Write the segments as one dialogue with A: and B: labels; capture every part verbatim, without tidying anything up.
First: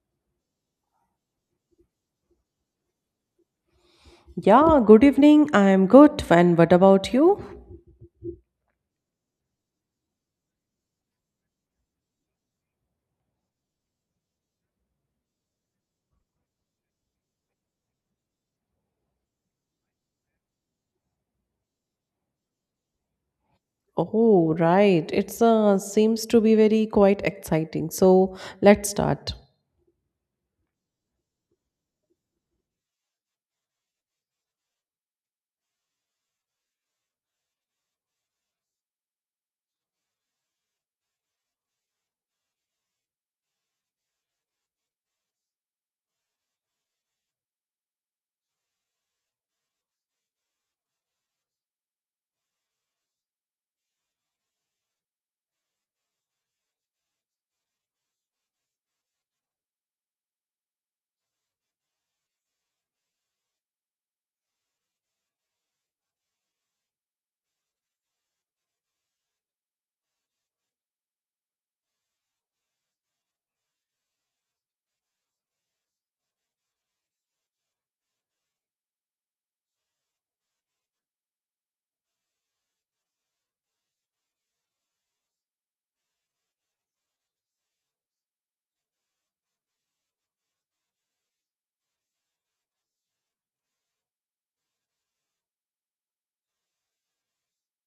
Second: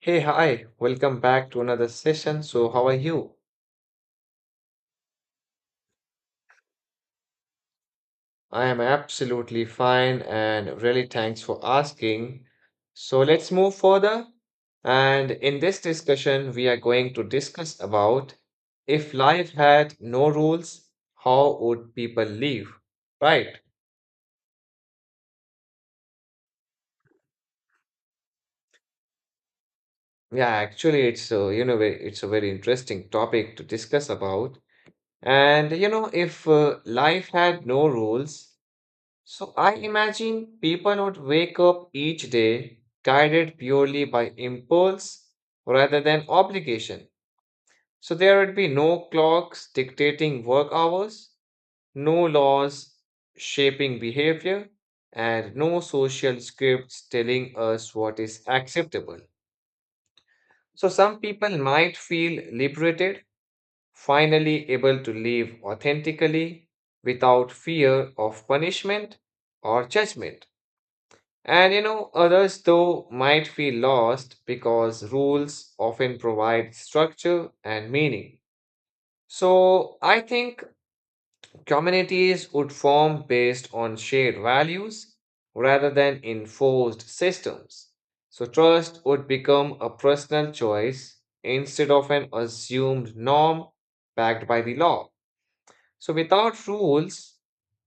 A: Hey, hi, welcome back to another session. So, how are you?
B: Yeah, good evening. I am good. And what about you?
A: I am absolutely fine and really thanks for asking. So, let's move further. And in this discussion, we are going to discuss about if life had no rules, how would people live? Right.
B: Oh, right. It's uh, seems to be very quite exciting. So let's start.
A: Yeah, actually, it's a, you know, ve- it's a very interesting topic to discuss about. And you know, if uh, life had no rules, so I imagine people would wake up each day guided purely by impulse rather than obligation. So there would be no clocks dictating work hours, no laws shaping behavior, and no social scripts telling us what is acceptable. So some people might feel liberated, finally able to live authentically without fear of punishment or judgment. And you know, others though might feel lost because rules often provide structure and meaning. So I think communities would form based on shared values rather than enforced systems. So trust would become a personal choice instead of an assumed norm backed by the law. So without rules,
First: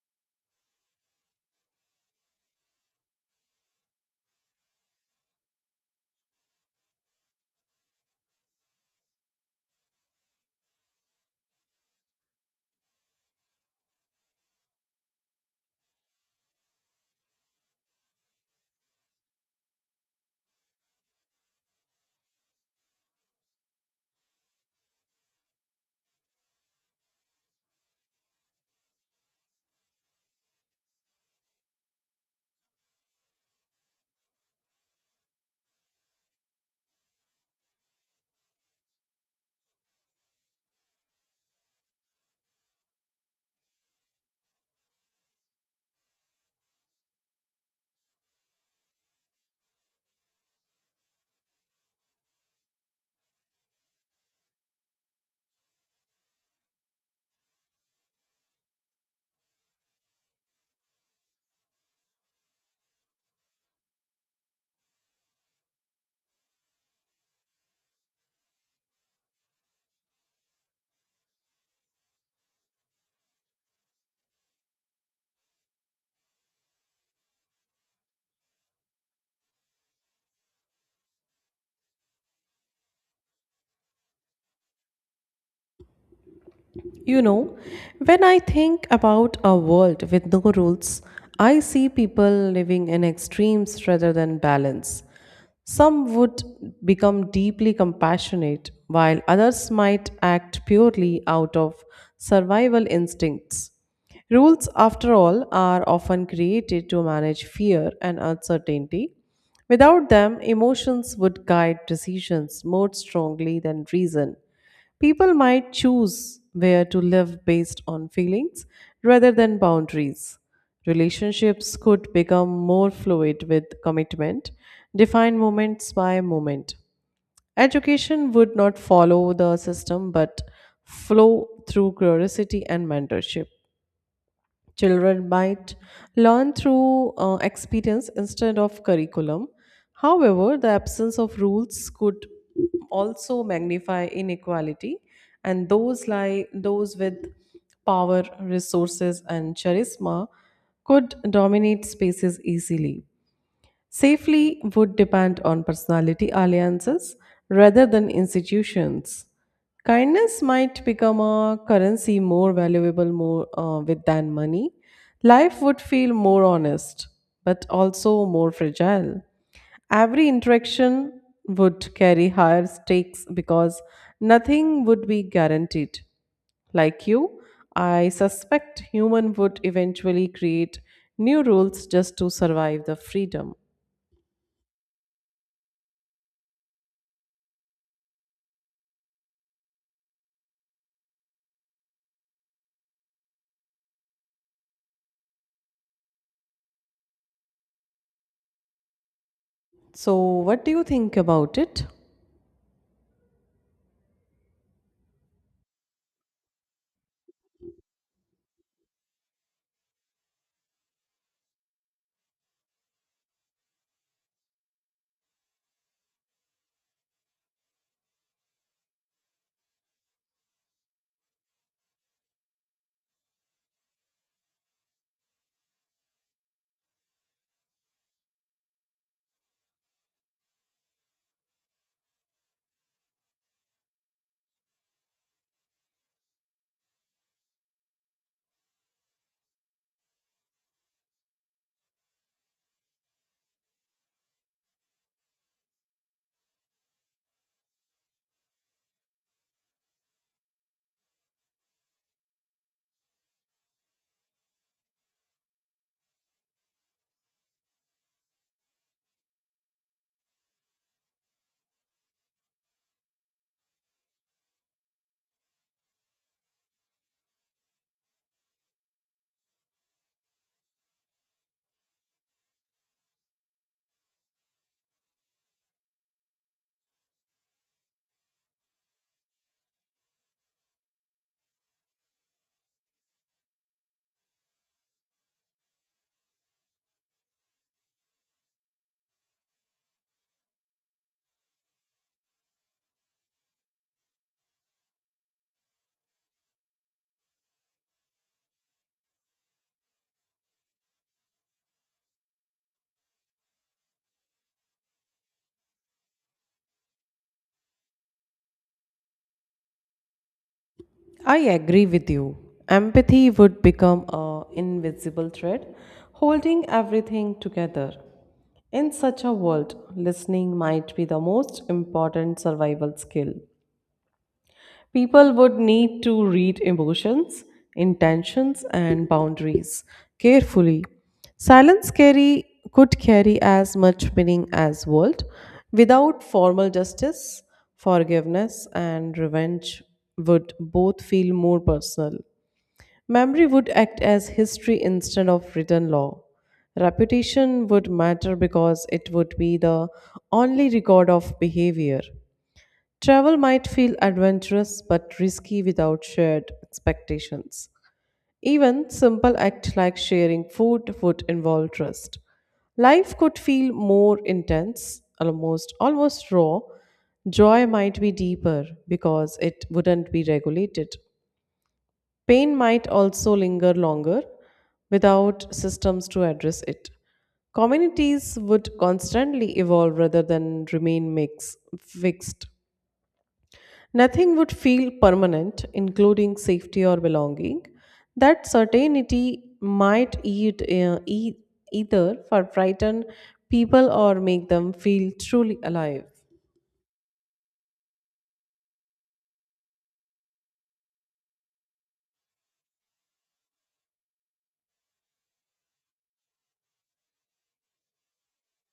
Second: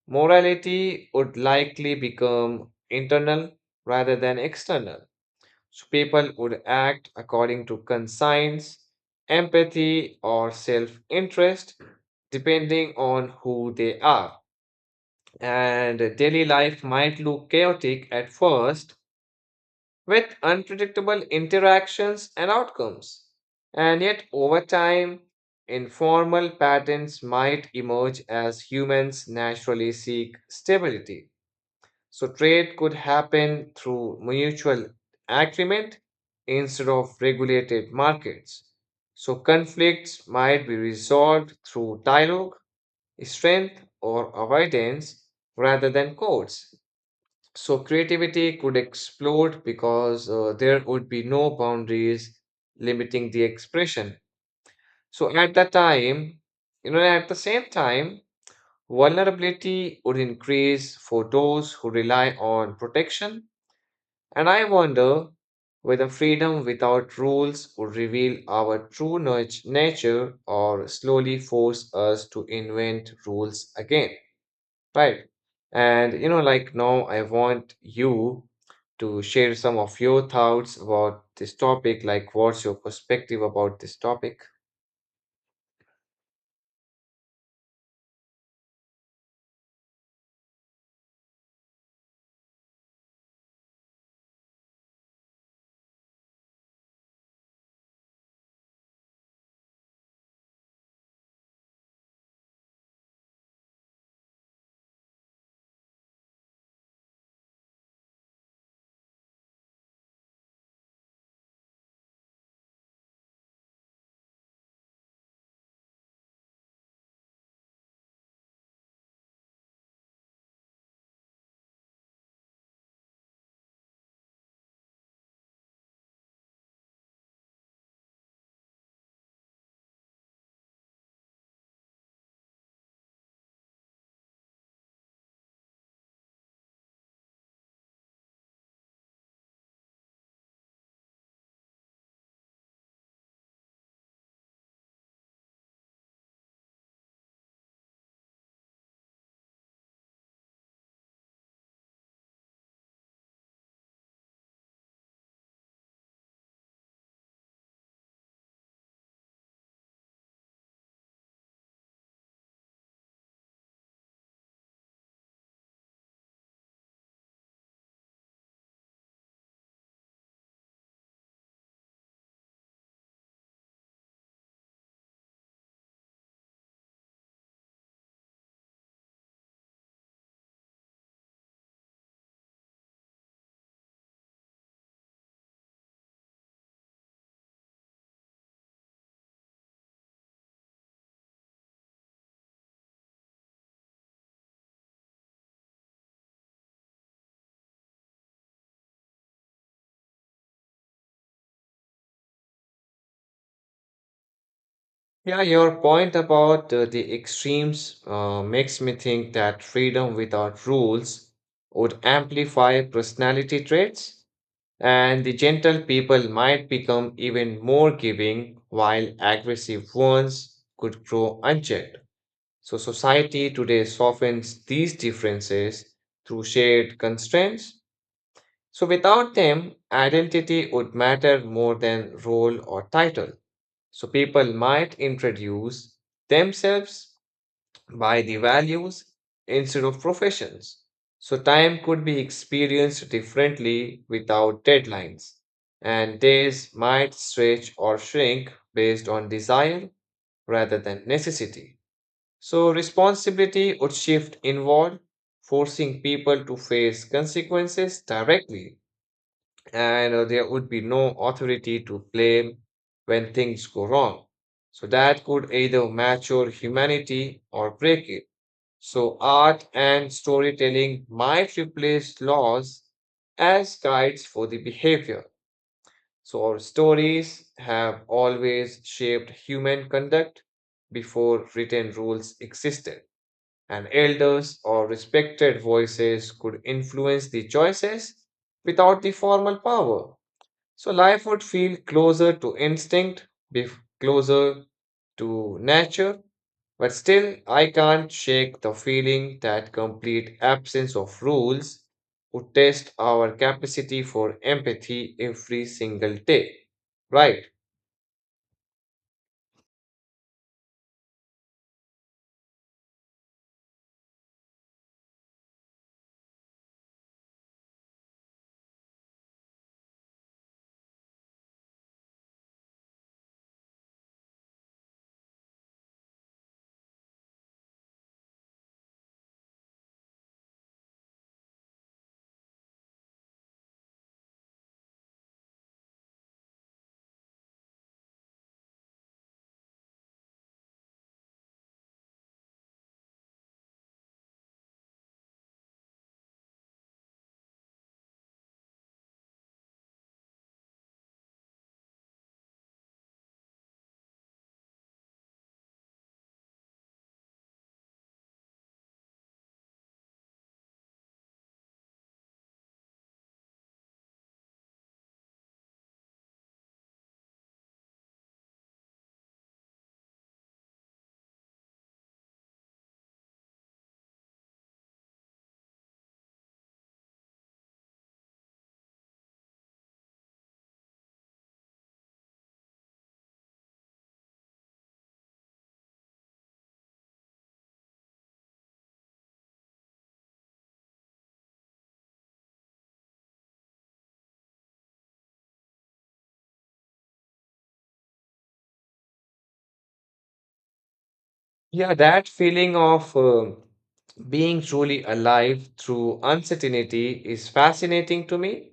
A: morality would likely become internal rather than external. So people would act according to conscience, empathy, or self interest, depending on who they are. And daily life might look chaotic at first with unpredictable interactions and outcomes. And yet, over time, informal patterns might emerge as humans naturally seek stability. So trade could happen through mutual agreement instead of regulated markets. So conflicts might be resolved through dialogue, strength, or avoidance rather than courts. So creativity could explode because uh, there would be no boundaries limiting the expression. So at that time, you know, at the same time, vulnerability would increase for those who rely on protection and I wonder whether freedom without rules would reveal our true nat- nature or slowly force us to invent rules again. Right. And you know, like now, I want you to share some of your thoughts about this topic. Like, what's your perspective about this topic?
B: You know, when I think about a world with no rules, I see people living in extremes rather than balance. Some would become deeply compassionate, while others might act purely out of survival instincts. Rules, after all, are often created to manage fear and uncertainty. Without them, emotions would guide decisions more strongly than reason. People might choose where to live based on feelings rather than boundaries. Relationships could become more fluid with commitment, defined moments by moment. Education would not follow the system but flow through curiosity and mentorship. Children might learn through uh, experience instead of curriculum. However, the absence of rules could also magnify inequality, and those lie those with power, resources, and charisma could dominate spaces easily. Safely would depend on personality alliances rather than institutions. Kindness might become a currency more valuable more uh, with than money. Life would feel more honest, but also more fragile. Every interaction would carry higher stakes because nothing would be guaranteed. Like you, I suspect human would eventually create new rules just to survive the freedom. So, what do you think about it?
A: Yeah, your point about uh, the extremes uh, makes me think that freedom without rules would amplify personality traits. And the gentle people might become even more giving, while aggressive ones could grow unchecked. So, society today softens these differences through shared constraints. So, without them, identity would matter more than role or title. So, people might introduce themselves by the values instead of professions. So, time could be experienced differently without deadlines, and days might stretch or shrink based on desire rather than necessity. So, responsibility would shift inward, forcing people to face consequences directly, and uh, there would be no authority to blame when things go wrong. So, that could either mature humanity or break it. So art and storytelling might replace laws as guides for the behavior. So our stories have always shaped human conduct before written rules existed. And elders or respected voices could influence the choices without the formal power. So life would feel closer to instinct, be closer to nature, but still I can't shake the feeling that complete absence of rules would test our capacity for empathy every single day. Right?
B: I agree with you. Empathy would become a invisible thread holding everything together. In such a world, listening might be the most important survival skill. People would need to read emotions, intentions, and boundaries carefully. Silence carry could carry as much meaning as world without formal justice, forgiveness, and revenge would both feel more personal. Memory would act as history instead of written law. Reputation would matter because it would be the only record of behavior. Travel might feel adventurous but risky without shared expectations. Even simple acts like sharing food would involve trust. Life could feel more intense, almost almost raw. Joy might be deeper because it wouldn't be regulated. Pain might also linger longer without systems to address it. Communities would constantly evolve rather than remain mix, fixed. Nothing would feel permanent, including safety or belonging. That certainty might eat, uh, e- either for frighten people or make them feel truly alive.
A: Yeah, that feeling of uh, being truly alive through uncertainty is fascinating to me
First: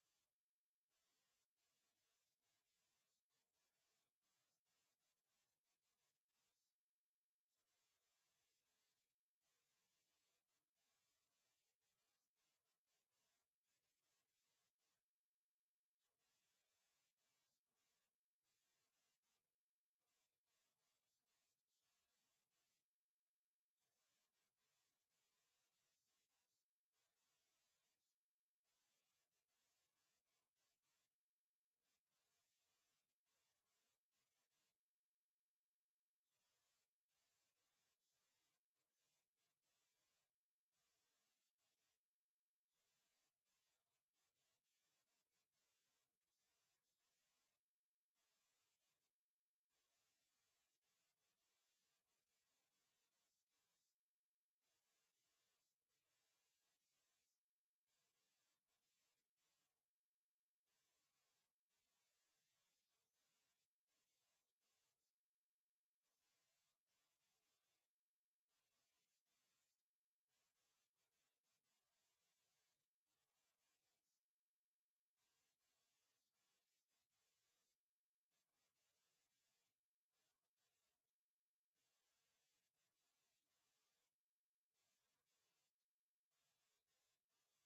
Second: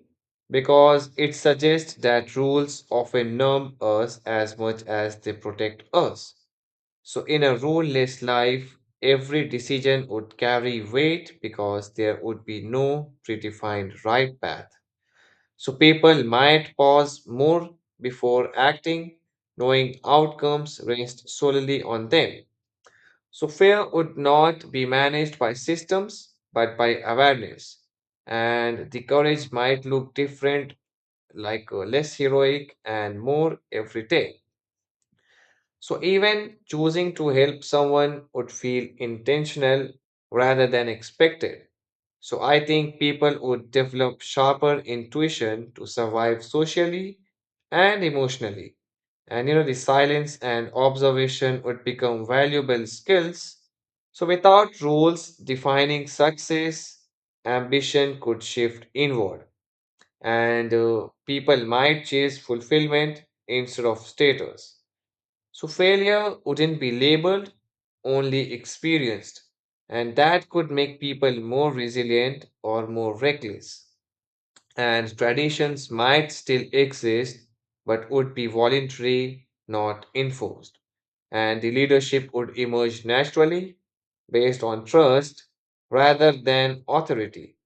A: because it suggests that rules often numb us as much as they protect us. So, in a ruleless life, every decision would carry weight because there would be no predefined right path. So, people might pause more before acting, knowing outcomes rest solely on them. So fear would not be managed by systems, but by awareness. And the courage might look different, like uh, less heroic and more everyday. So even choosing to help someone would feel intentional rather than expected. So I think people would develop sharper intuition to survive socially and emotionally. And you know, the silence and observation would become valuable skills. So without rules defining success, ambition could shift inward and uh, people might chase fulfillment instead of status. So failure wouldn't be labeled, only experienced. And that could make people more resilient or more reckless. And traditions might still exist, but would be voluntary, not enforced. And the leadership would emerge naturally based on trust rather than authority.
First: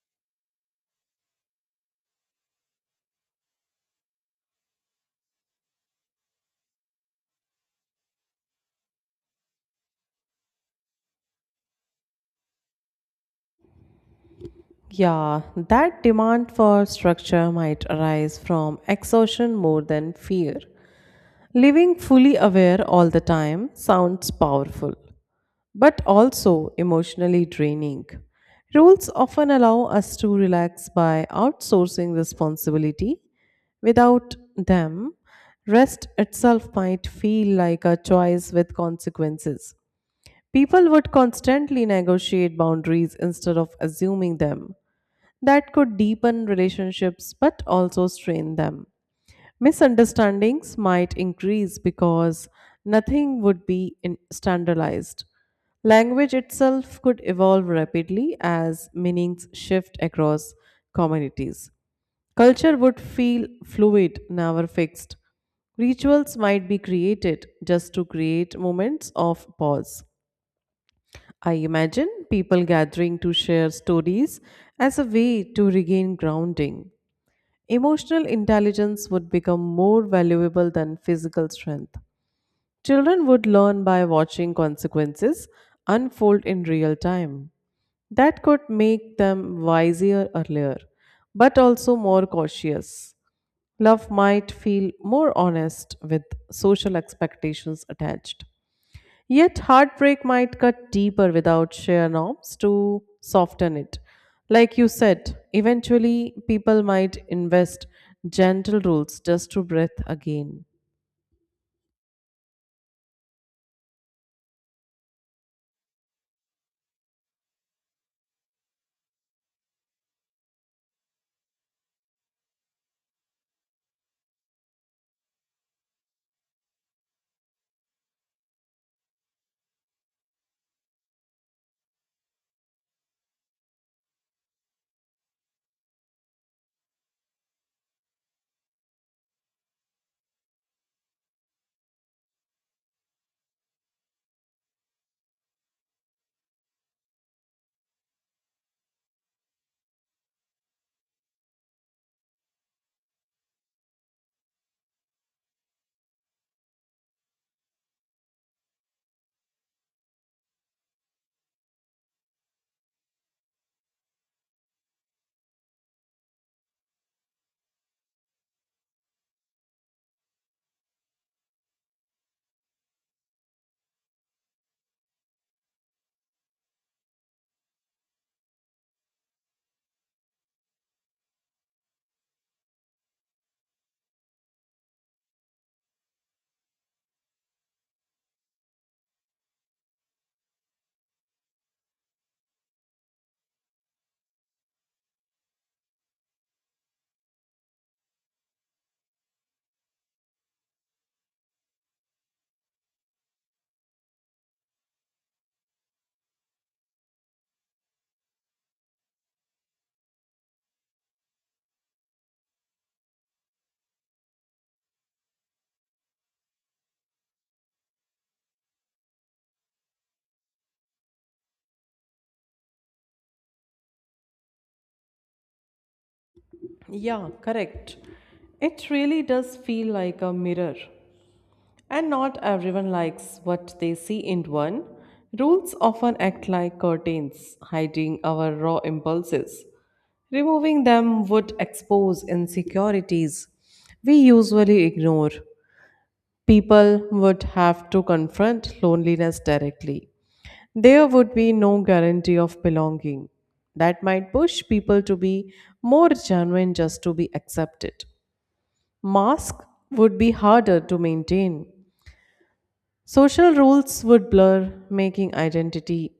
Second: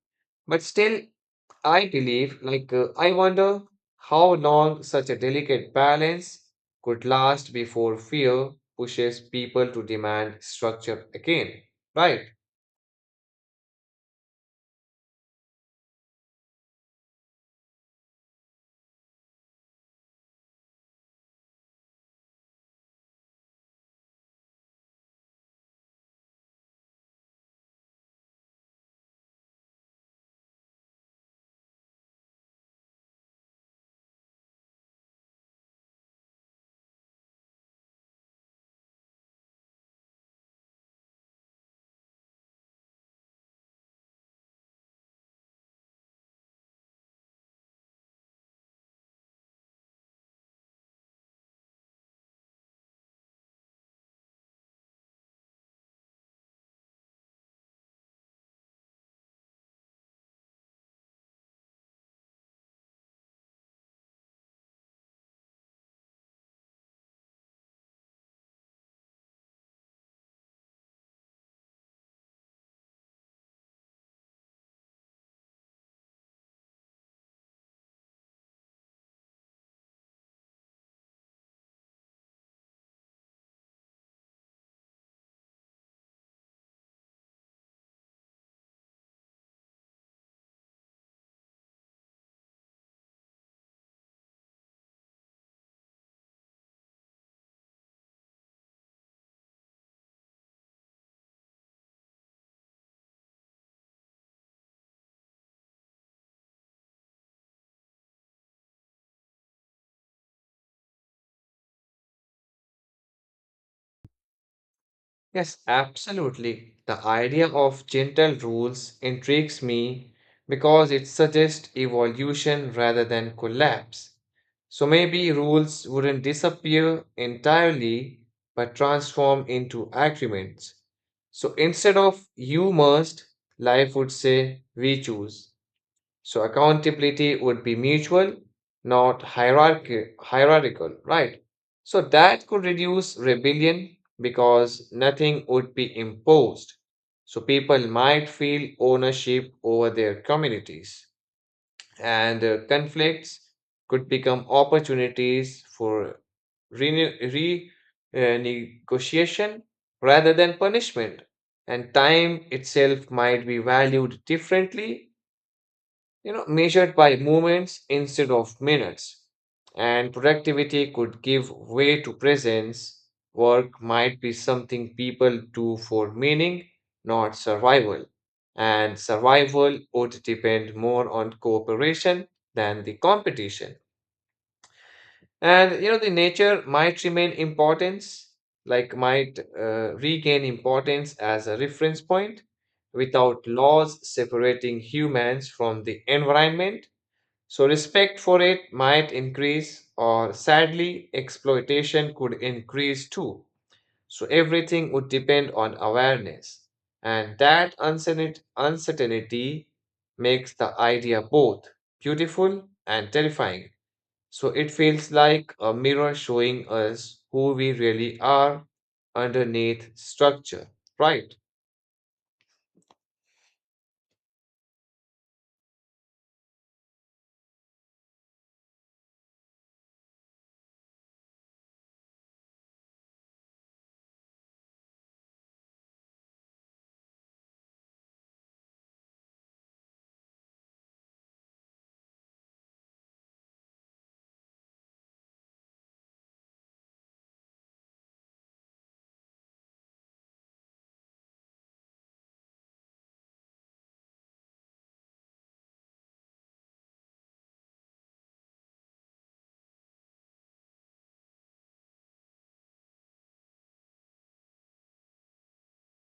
A: But still, I believe, like, uh, I wonder how long such a delicate balance could last before fear pushes people to demand structure again, right?
B: Yeah, that demand for structure might arise from exhaustion more than fear. Living fully aware all the time sounds powerful, but also emotionally draining. Rules often allow us to relax by outsourcing responsibility. Without them, rest itself might feel like a choice with consequences. People would constantly negotiate boundaries instead of assuming them. That could deepen relationships but also strain them. Misunderstandings might increase because nothing would be in- standardized. Language itself could evolve rapidly as meanings shift across communities. Culture would feel fluid, never fixed. Rituals might be created just to create moments of pause. I imagine people gathering to share stories as a way to regain grounding. Emotional intelligence would become more valuable than physical strength. Children would learn by watching consequences unfold in real time. That could make them wiser earlier, but also more cautious. Love might feel more honest with social expectations attached. Yet, heartbreak might cut deeper without sheer norms to soften it. Like you said, eventually people might invest gentle rules just to breathe again.
A: Yes, absolutely. The idea of gentle rules intrigues me because it suggests evolution rather than collapse. So maybe rules wouldn't disappear entirely but transform into agreements. So instead of you must, life would say we choose. So accountability would be mutual, not hierarchy, hierarchical, right? So that could reduce rebellion because nothing would be imposed. So people might feel ownership over their communities, and uh, conflicts could become opportunities for renew- re uh, negotiation rather than punishment. And time itself might be valued differently, you know, measured by moments instead of minutes. And productivity could give way to presence. Work might be something people do for meaning, not survival. And survival would depend more on cooperation than the competition. And you know, the nature might remain importance, like might uh, regain importance as a reference point without laws separating humans from the environment, so respect for it might increase, or sadly, exploitation could increase too. So, everything would depend on awareness. And that uncertain- uncertainty makes the idea both beautiful and terrifying. So, it feels like a mirror showing us who we really are underneath structure, right?
B: Yeah, correct. It really does feel like a mirror. And not everyone likes what they see in one. Rules often act like curtains, hiding our raw impulses. Removing them would expose insecurities we usually ignore. People would have to confront loneliness directly. There would be no guarantee of belonging. That might push people to be more genuine just to be accepted. Mask would be harder to maintain. Social rules would blur, making identity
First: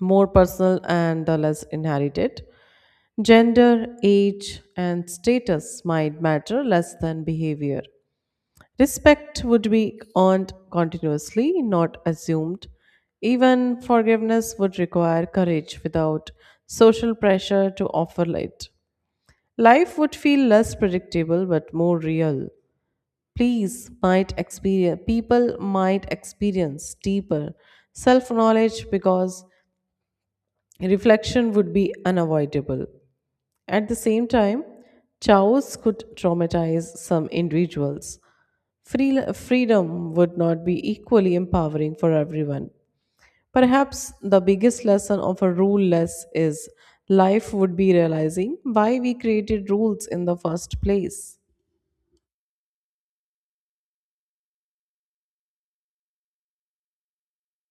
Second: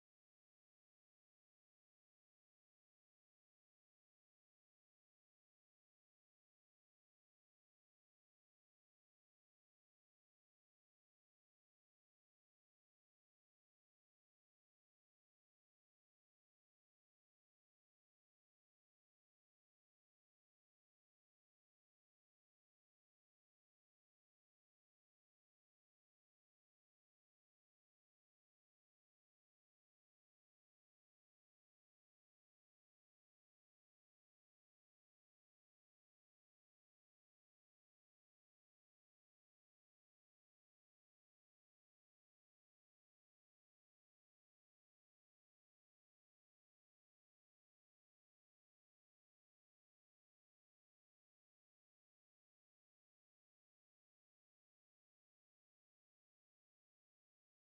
B: more personal and the less inherited. Gender, age, and status might matter less than behavior. Respect would be earned continuously, not assumed. Even forgiveness would require courage without social pressure to offer it. Life would feel less predictable but more real. Please might experience People might experience deeper self-knowledge because reflection would be unavoidable. At the same time, chaos could traumatize some individuals. Free, freedom would not be equally empowering for everyone. Perhaps the biggest lesson of a ruleless is life would be realizing why we created rules in the first place.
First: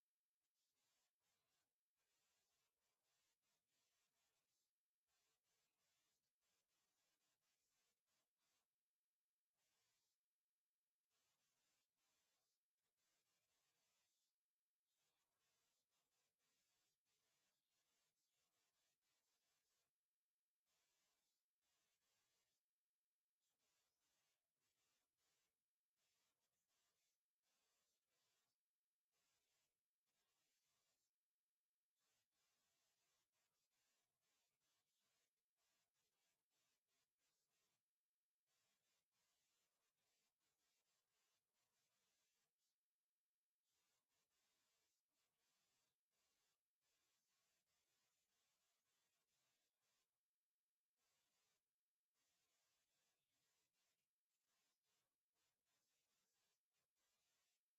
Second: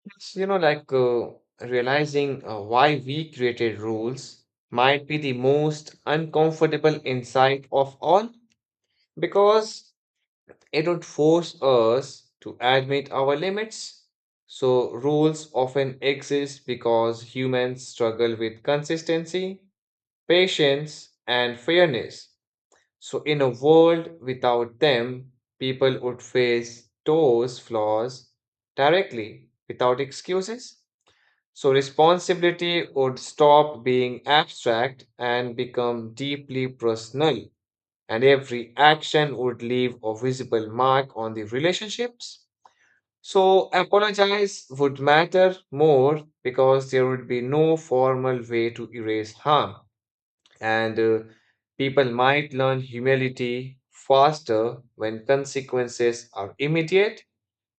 A: It's, you know, like uh, Realizing uh, why we created rules might be the most uncomfortable insight of all because it would force us to admit our limits. So, rules often exist because humans struggle with consistency, patience, and fairness. So, in a world without them, people would face those flaws directly without excuses. So responsibility would stop being abstract and become deeply personal, and every action would leave a visible mark on the relationships. So apologize would matter more because there would be no formal way to erase harm, and uh, people might learn humility faster when consequences are immediate,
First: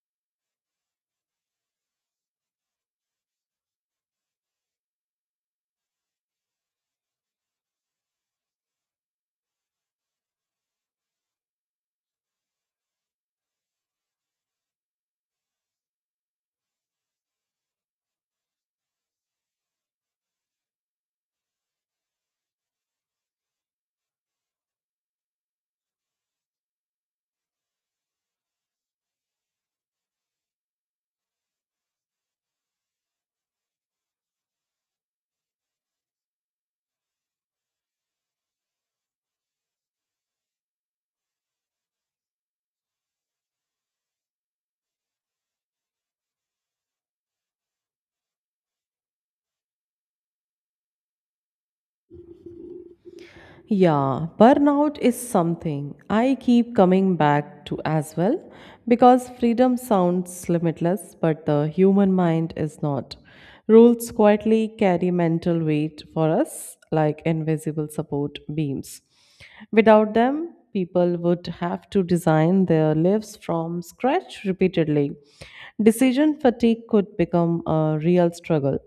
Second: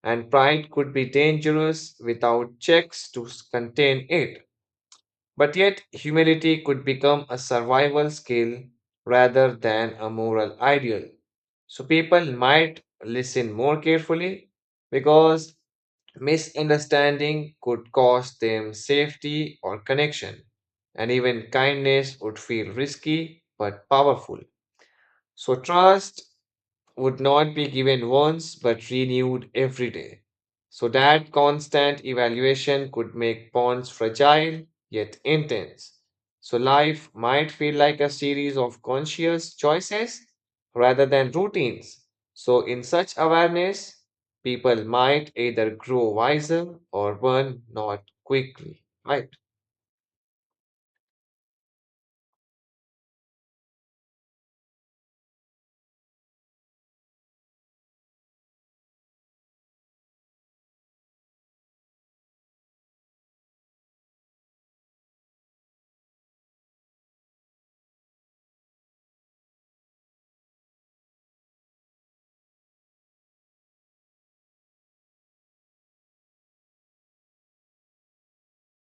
A: and pride could be dangerous without checks to s- contain it. But yet, humility could become a survival skill rather than a moral ideal. So people might listen more carefully because misunderstanding could cost them safety or connection, and even kindness would feel risky but powerful. So, trust would not be given once but renewed every day. So that constant evaluation could make bonds fragile yet intense. So life might feel like a series of conscious choices rather than routines. So, in such awareness, people might either grow wiser or burn not quickly. Right?
B: Yeah, burnout is something I keep coming back to as well because freedom sounds limitless, but the human mind is not. Rules quietly carry mental weight for us like invisible support beams. Without them, people would have to design their lives from scratch repeatedly. Decision fatigue could become a real struggle.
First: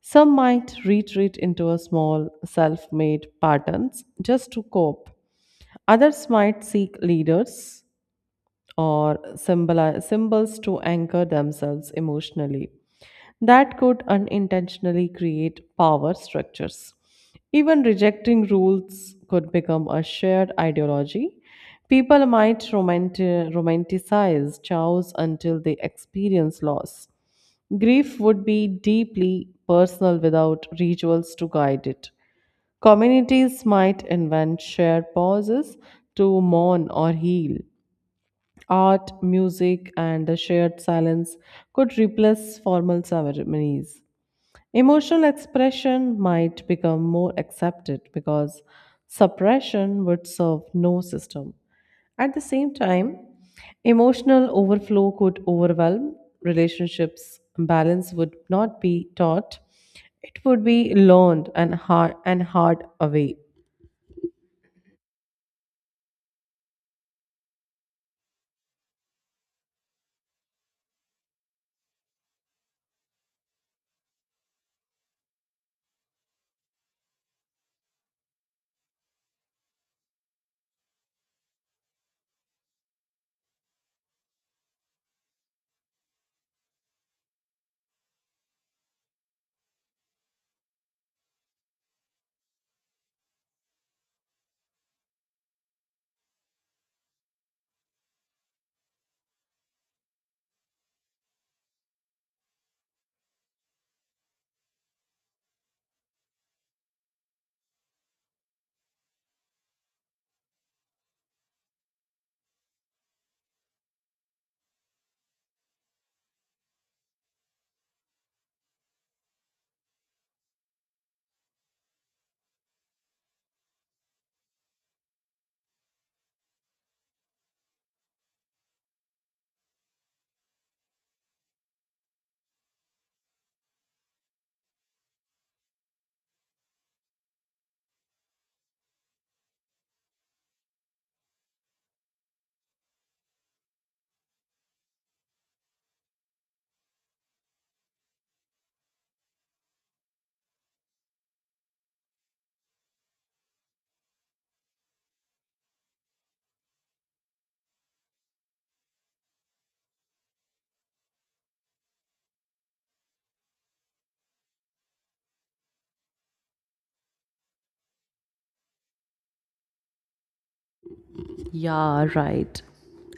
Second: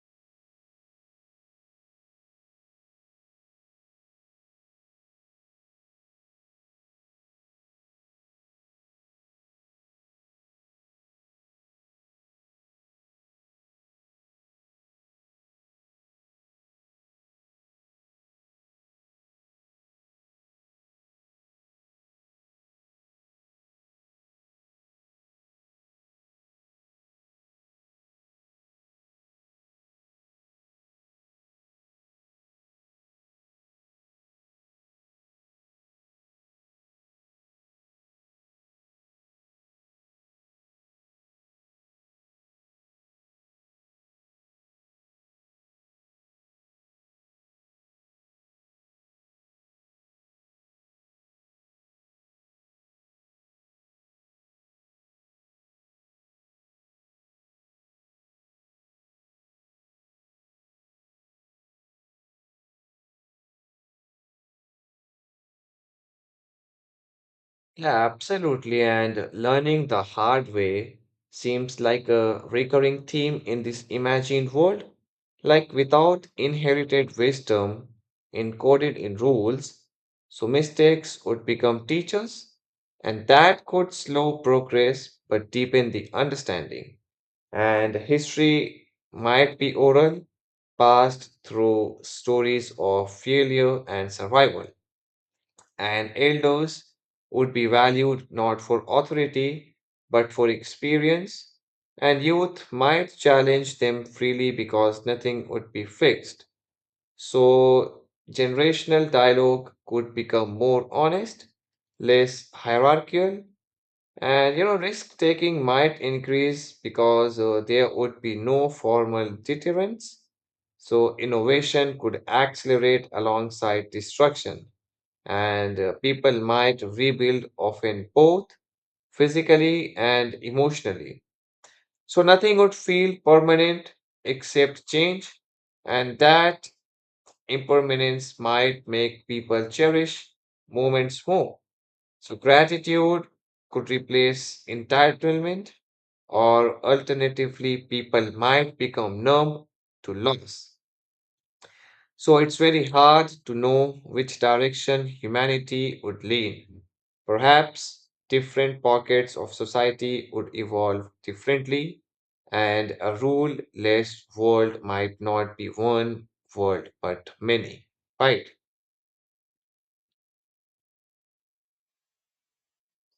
B: Some might retreat into a small self made patterns just to cope. Others might seek leaders or symboli- symbols to anchor themselves emotionally. That could unintentionally create power structures. Even rejecting rules could become a shared ideology. People might romanti- romanticize chaos until they experience loss. Grief would be deeply personal without rituals to guide it. Communities might invent shared pauses to mourn or heal. Art, music, and the shared silence could replace formal ceremonies. Emotional expression might become more accepted because suppression would serve no system. At the same time, emotional overflow could overwhelm relationships. Balance would not be taught; it would be learned and hard and hard away.
A: Yeah, absolutely. And learning the hard way seems like a recurring theme in this imagined world. Like without inherited wisdom encoded in rules, so mistakes would become teachers, and that could slow progress but deepen the understanding. And history might be oral, passed through stories of failure and survival, and elders would be valued not for authority but for experience, and youth might challenge them freely because nothing would be fixed. So, generational dialogue could become more honest, less hierarchical, and you know, risk taking might increase because uh, there would be no formal deterrence. So, innovation could accelerate alongside destruction and uh, people might rebuild often both physically and emotionally. So nothing would feel permanent except change, and that impermanence might make people cherish moments more. So gratitude could replace entitlement, or alternatively, people might become numb to loss. So it's very hard to know which direction humanity would lean. Perhaps different pockets of society would evolve differently, and a rule less world might not be one world but many, right?
B: Yeah, right.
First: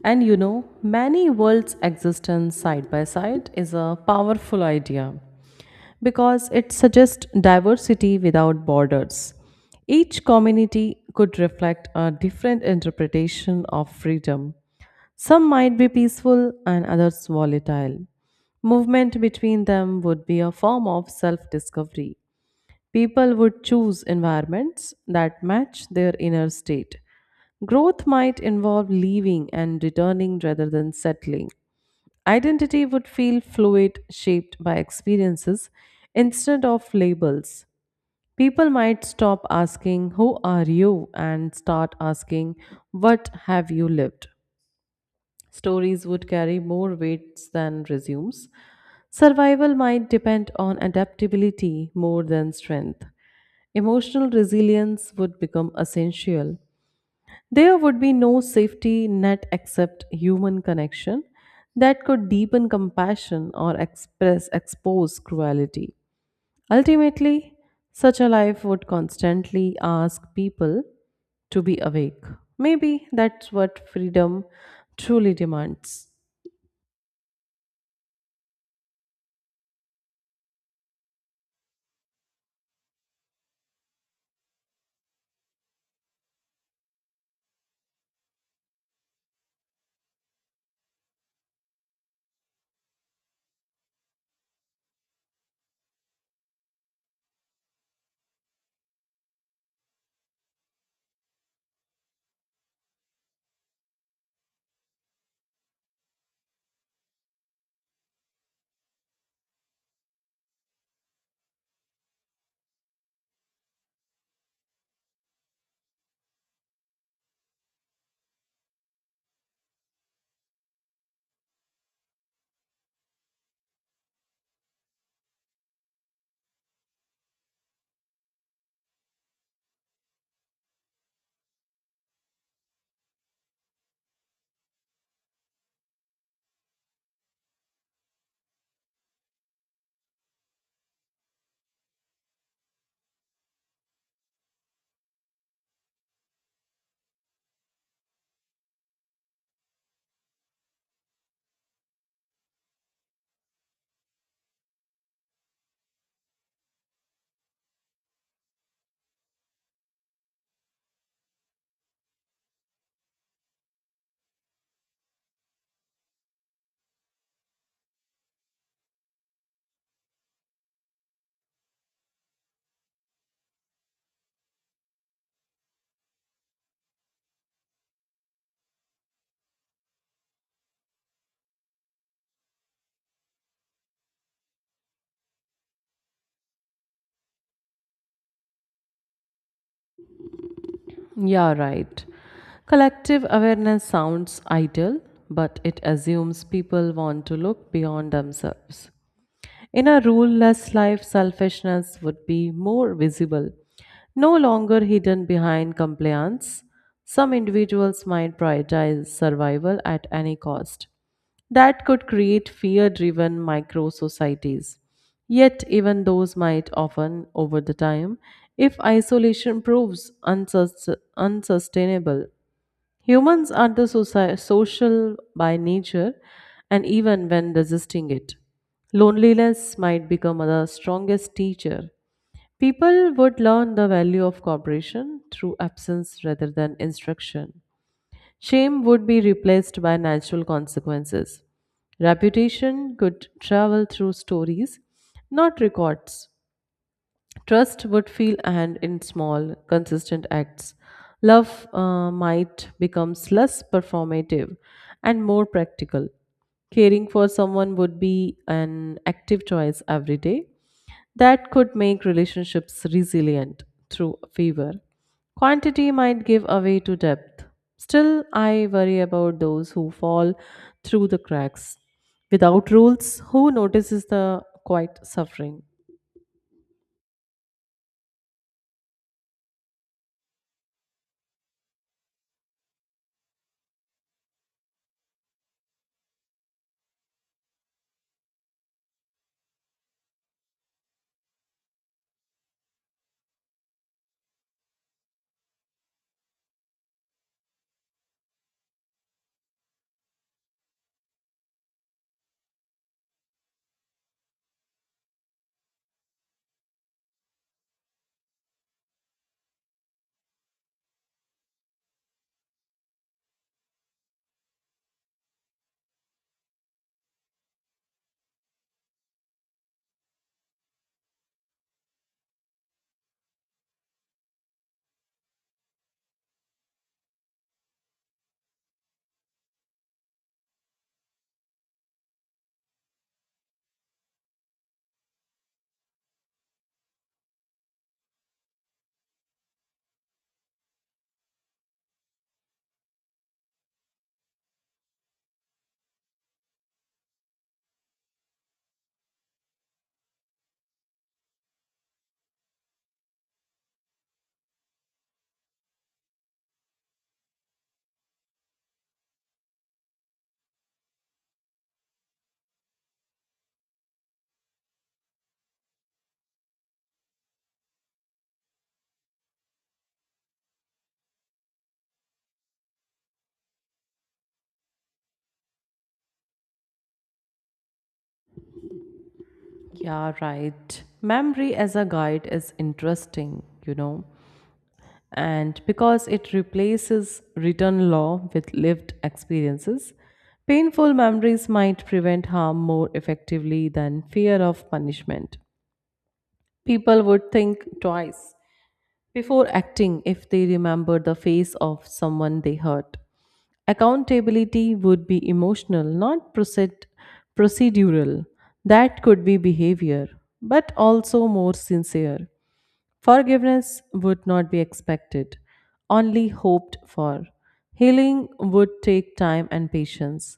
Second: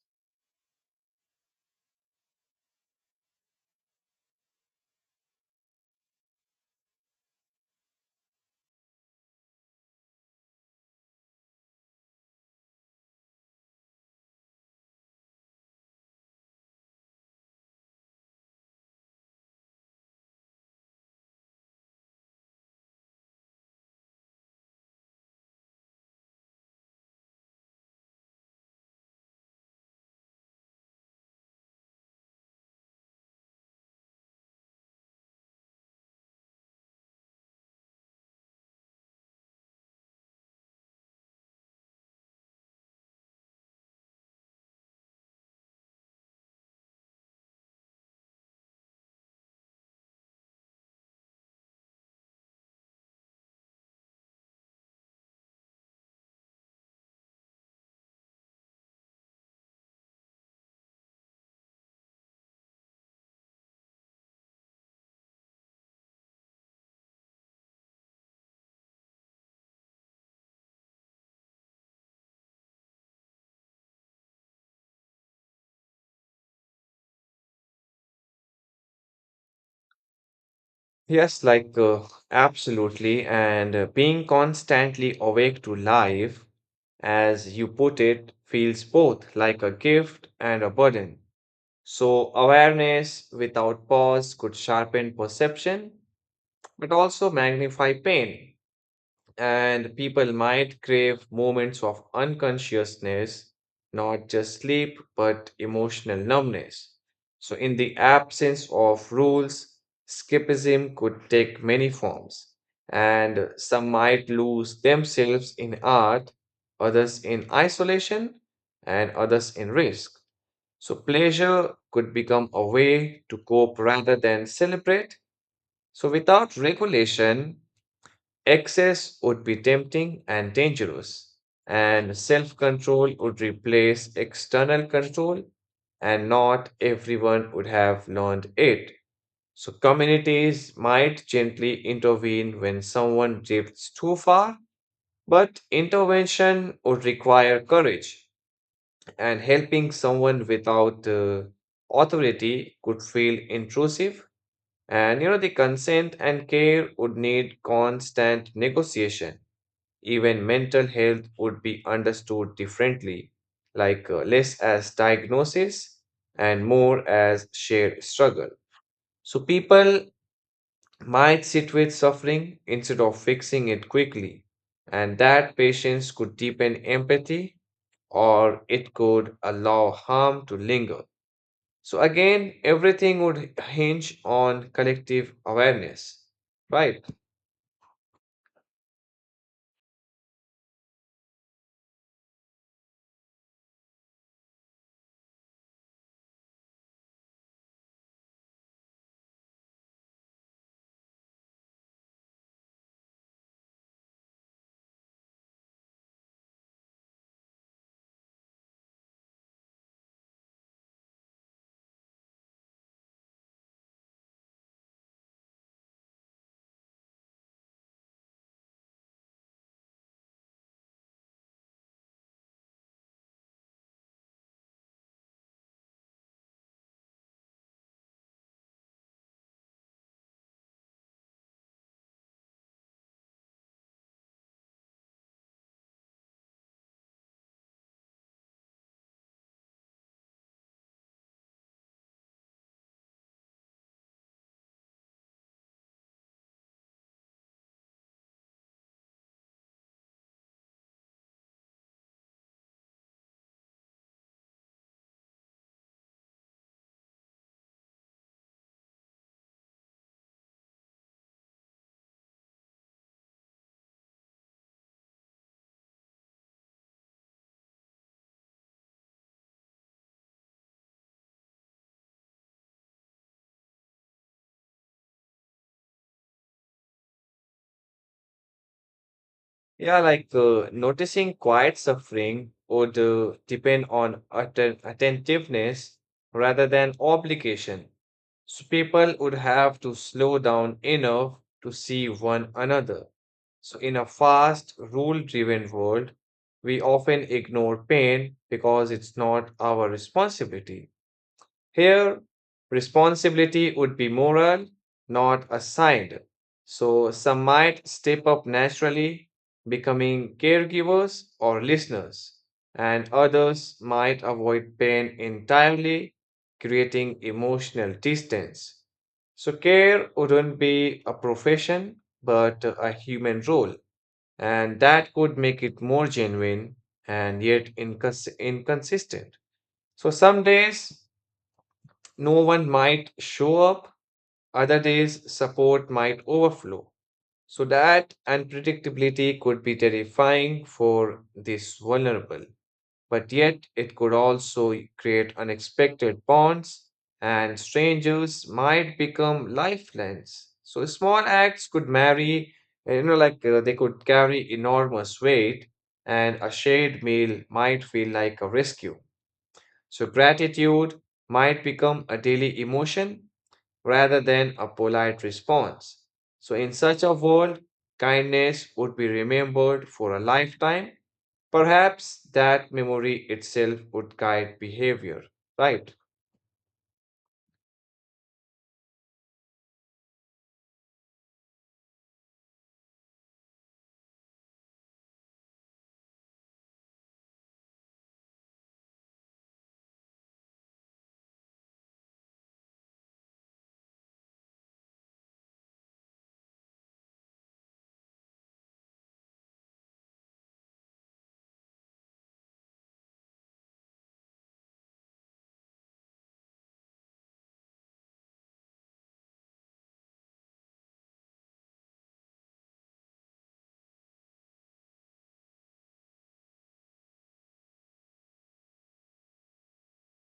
B: And you know, many worlds existence side by side is a powerful idea, because it suggests diversity without borders. Each community could reflect a different interpretation of freedom. Some might be peaceful and others volatile. Movement between them would be a form of self discovery. People would choose environments that match their inner state. Growth might involve leaving and returning rather than settling. Identity would feel fluid, shaped by experiences instead of labels. People might stop asking, "Who are you?" and start asking, "What have you lived?" Stories would carry more weights than resumes. Survival might depend on adaptability more than strength. Emotional resilience would become essential. There would be no safety net except human connection that could deepen compassion or express expose cruelty. Ultimately, such a life would constantly ask people to be awake. Maybe that's what freedom truly demands.
A: Yes, like uh, absolutely. And uh, being constantly awake to life, as you put it, feels both like a gift and a burden. So, awareness without pause could sharpen perception, but also magnify pain. And people might crave moments of unconsciousness, not just sleep, but emotional numbness. So, in the absence of rules, escapism could take many forms, and some might lose themselves in art, others in isolation, and others in risk. So pleasure could become a way to cope rather than celebrate. So without regulation, excess would be tempting and dangerous, and self control would replace external control, and not everyone would have learned it. So communities might gently intervene when someone drifts too far, but intervention would require courage, and helping someone without uh, authority could feel intrusive, and you know the consent and care would need constant negotiation. Even mental health would be understood differently, like uh, less as diagnosis and more as shared struggle. So people might sit with suffering instead of fixing it quickly, and that patience could deepen empathy, or it could allow harm to linger. So again, everything would hinge on collective awareness, right?
B: Yeah, right. Collective awareness sounds ideal, but it assumes people want to look beyond themselves. In a ruleless life, selfishness would be more visible, no longer hidden behind compliance. Some individuals might prioritize survival at any cost. That could create fear driven micro societies. Yet, even those might often, over the time, if isolation proves unsus- unsustainable, humans are the soci- social by nature, and even when resisting it, loneliness might become the strongest teacher. People would learn the value of cooperation through absence rather than instruction. Shame would be replaced by natural consequences. Reputation could travel through stories, not records. Trust would feel and in small, consistent acts. Love uh, might becomes less performative and more practical. Caring for someone would be an active choice every day that could make relationships resilient through favor. Quantity might give away to depth. Still, I worry about those who fall through the cracks. Without rules, who notices the quiet suffering?
A: Yeah, like uh, noticing quiet suffering would uh, depend on atten- attentiveness rather than obligation. So people would have to slow down enough to see one another. So in a fast, rule-driven world, we often ignore pain because it's not our responsibility. Here, responsibility would be moral, not assigned. So, some might step up naturally, becoming caregivers or listeners, and others might avoid pain entirely, creating emotional distance. So, care wouldn't be a profession, but a human role, and that could make it more genuine and yet incons- inconsistent. So, some days no one might show up, other days support might overflow. So that unpredictability could be terrifying for this vulnerable, but yet it could also create unexpected bonds, and strangers might become lifelines. So small acts could marry, uh, you know, like uh, they could carry enormous weight, and a shared meal might feel like a rescue. So gratitude might become a daily emotion rather than a polite response. So, in such a world, kindness would be remembered for a lifetime. Perhaps that memory itself would guide behavior, right?
B: Yeah, right. Memory as a guide is interesting, you know, and because it replaces written law with lived experiences, painful memories might prevent harm more effectively than fear of punishment. People would think twice before acting if they remember the face of someone they hurt. Accountability would be emotional, not proced- procedural. That could be behavior, but also more sincere. Forgiveness would not be expected, only hoped for. Healing would take time and patience.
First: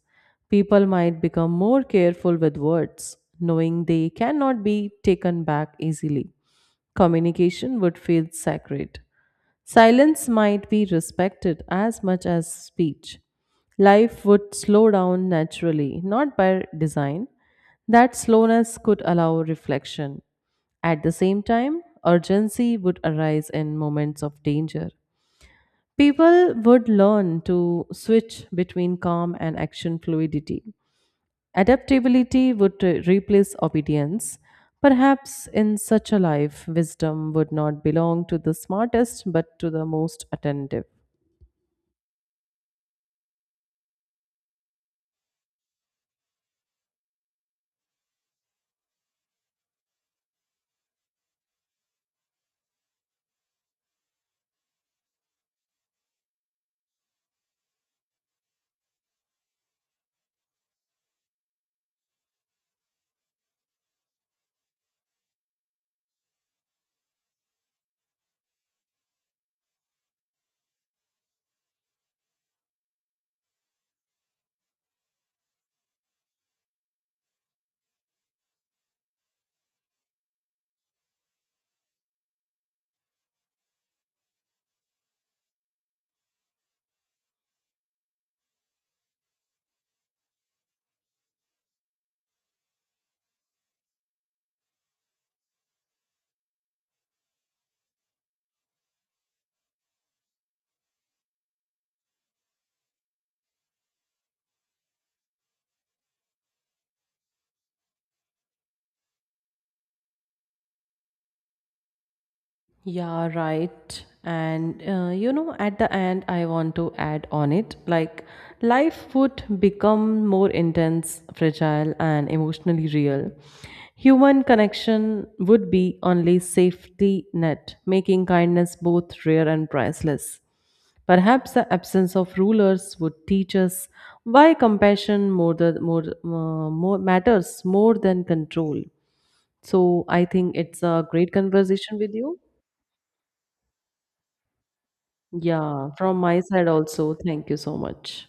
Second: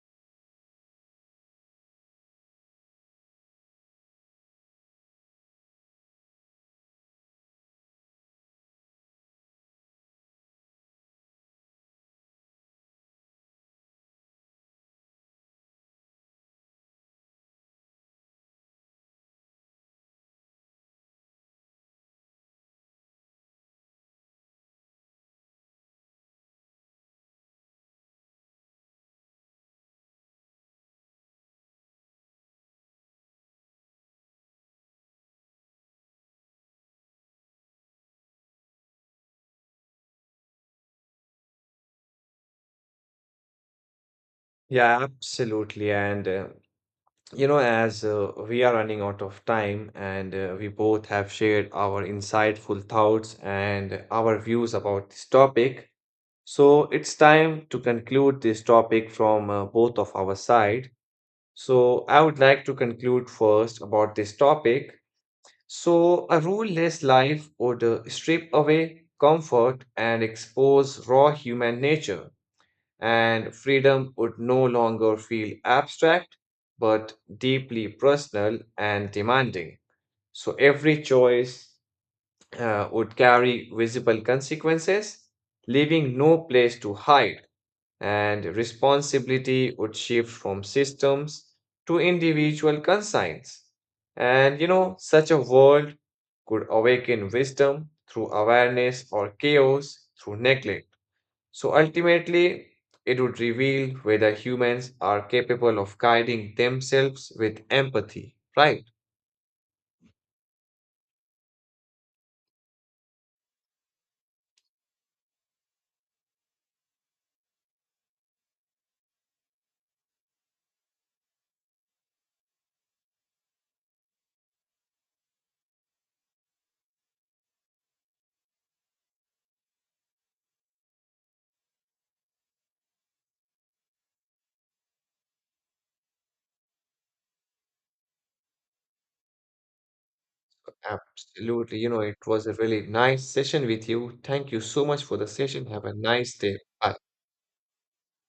B: People might become more careful with words, knowing they cannot be taken back easily. Communication would feel sacred. Silence might be respected as much as speech. Life would slow down naturally, not by design. That slowness could allow reflection. At the same time, urgency would arise in moments of danger. People would learn to switch between calm and action fluidity. Adaptability would uh, replace obedience. Perhaps in such a life, wisdom would not belong to the smartest but to the most attentive.
A: Yeah, absolutely. And, uh, you know, as uh, we are running out of time and uh, we both have shared our insightful thoughts and our views about this topic, so it's time to conclude this topic from uh, both of our side. So, I would like to conclude first about this topic. So, a ruleless life would uh, strip away comfort and expose raw human nature, and freedom would no longer feel abstract but deeply personal and demanding. So, every choice uh, would carry visible consequences, leaving no place to hide, and responsibility would shift from systems to individual conscience. And you know, such a world could awaken wisdom through awareness or chaos through neglect. So ultimately, it would reveal whether humans are capable of guiding themselves with empathy, right?
B: Yeah, right. And uh, you know, at the end, I want to add on it like life would become more intense, fragile, and emotionally real. Human connection would be only safety net, making kindness both rare and priceless. Perhaps the absence of rulers would teach us why compassion more, the, more, uh, more matters more than control. So I think it's a great
A: Absolutely. You
B: conversation
A: know,
B: with
A: it
B: you.
A: was a really nice session with you. Thank you so much for the session. Have
B: Yeah,
A: a
B: from
A: nice
B: my
A: day.
B: side
A: Bye.
B: also. Thank you so much.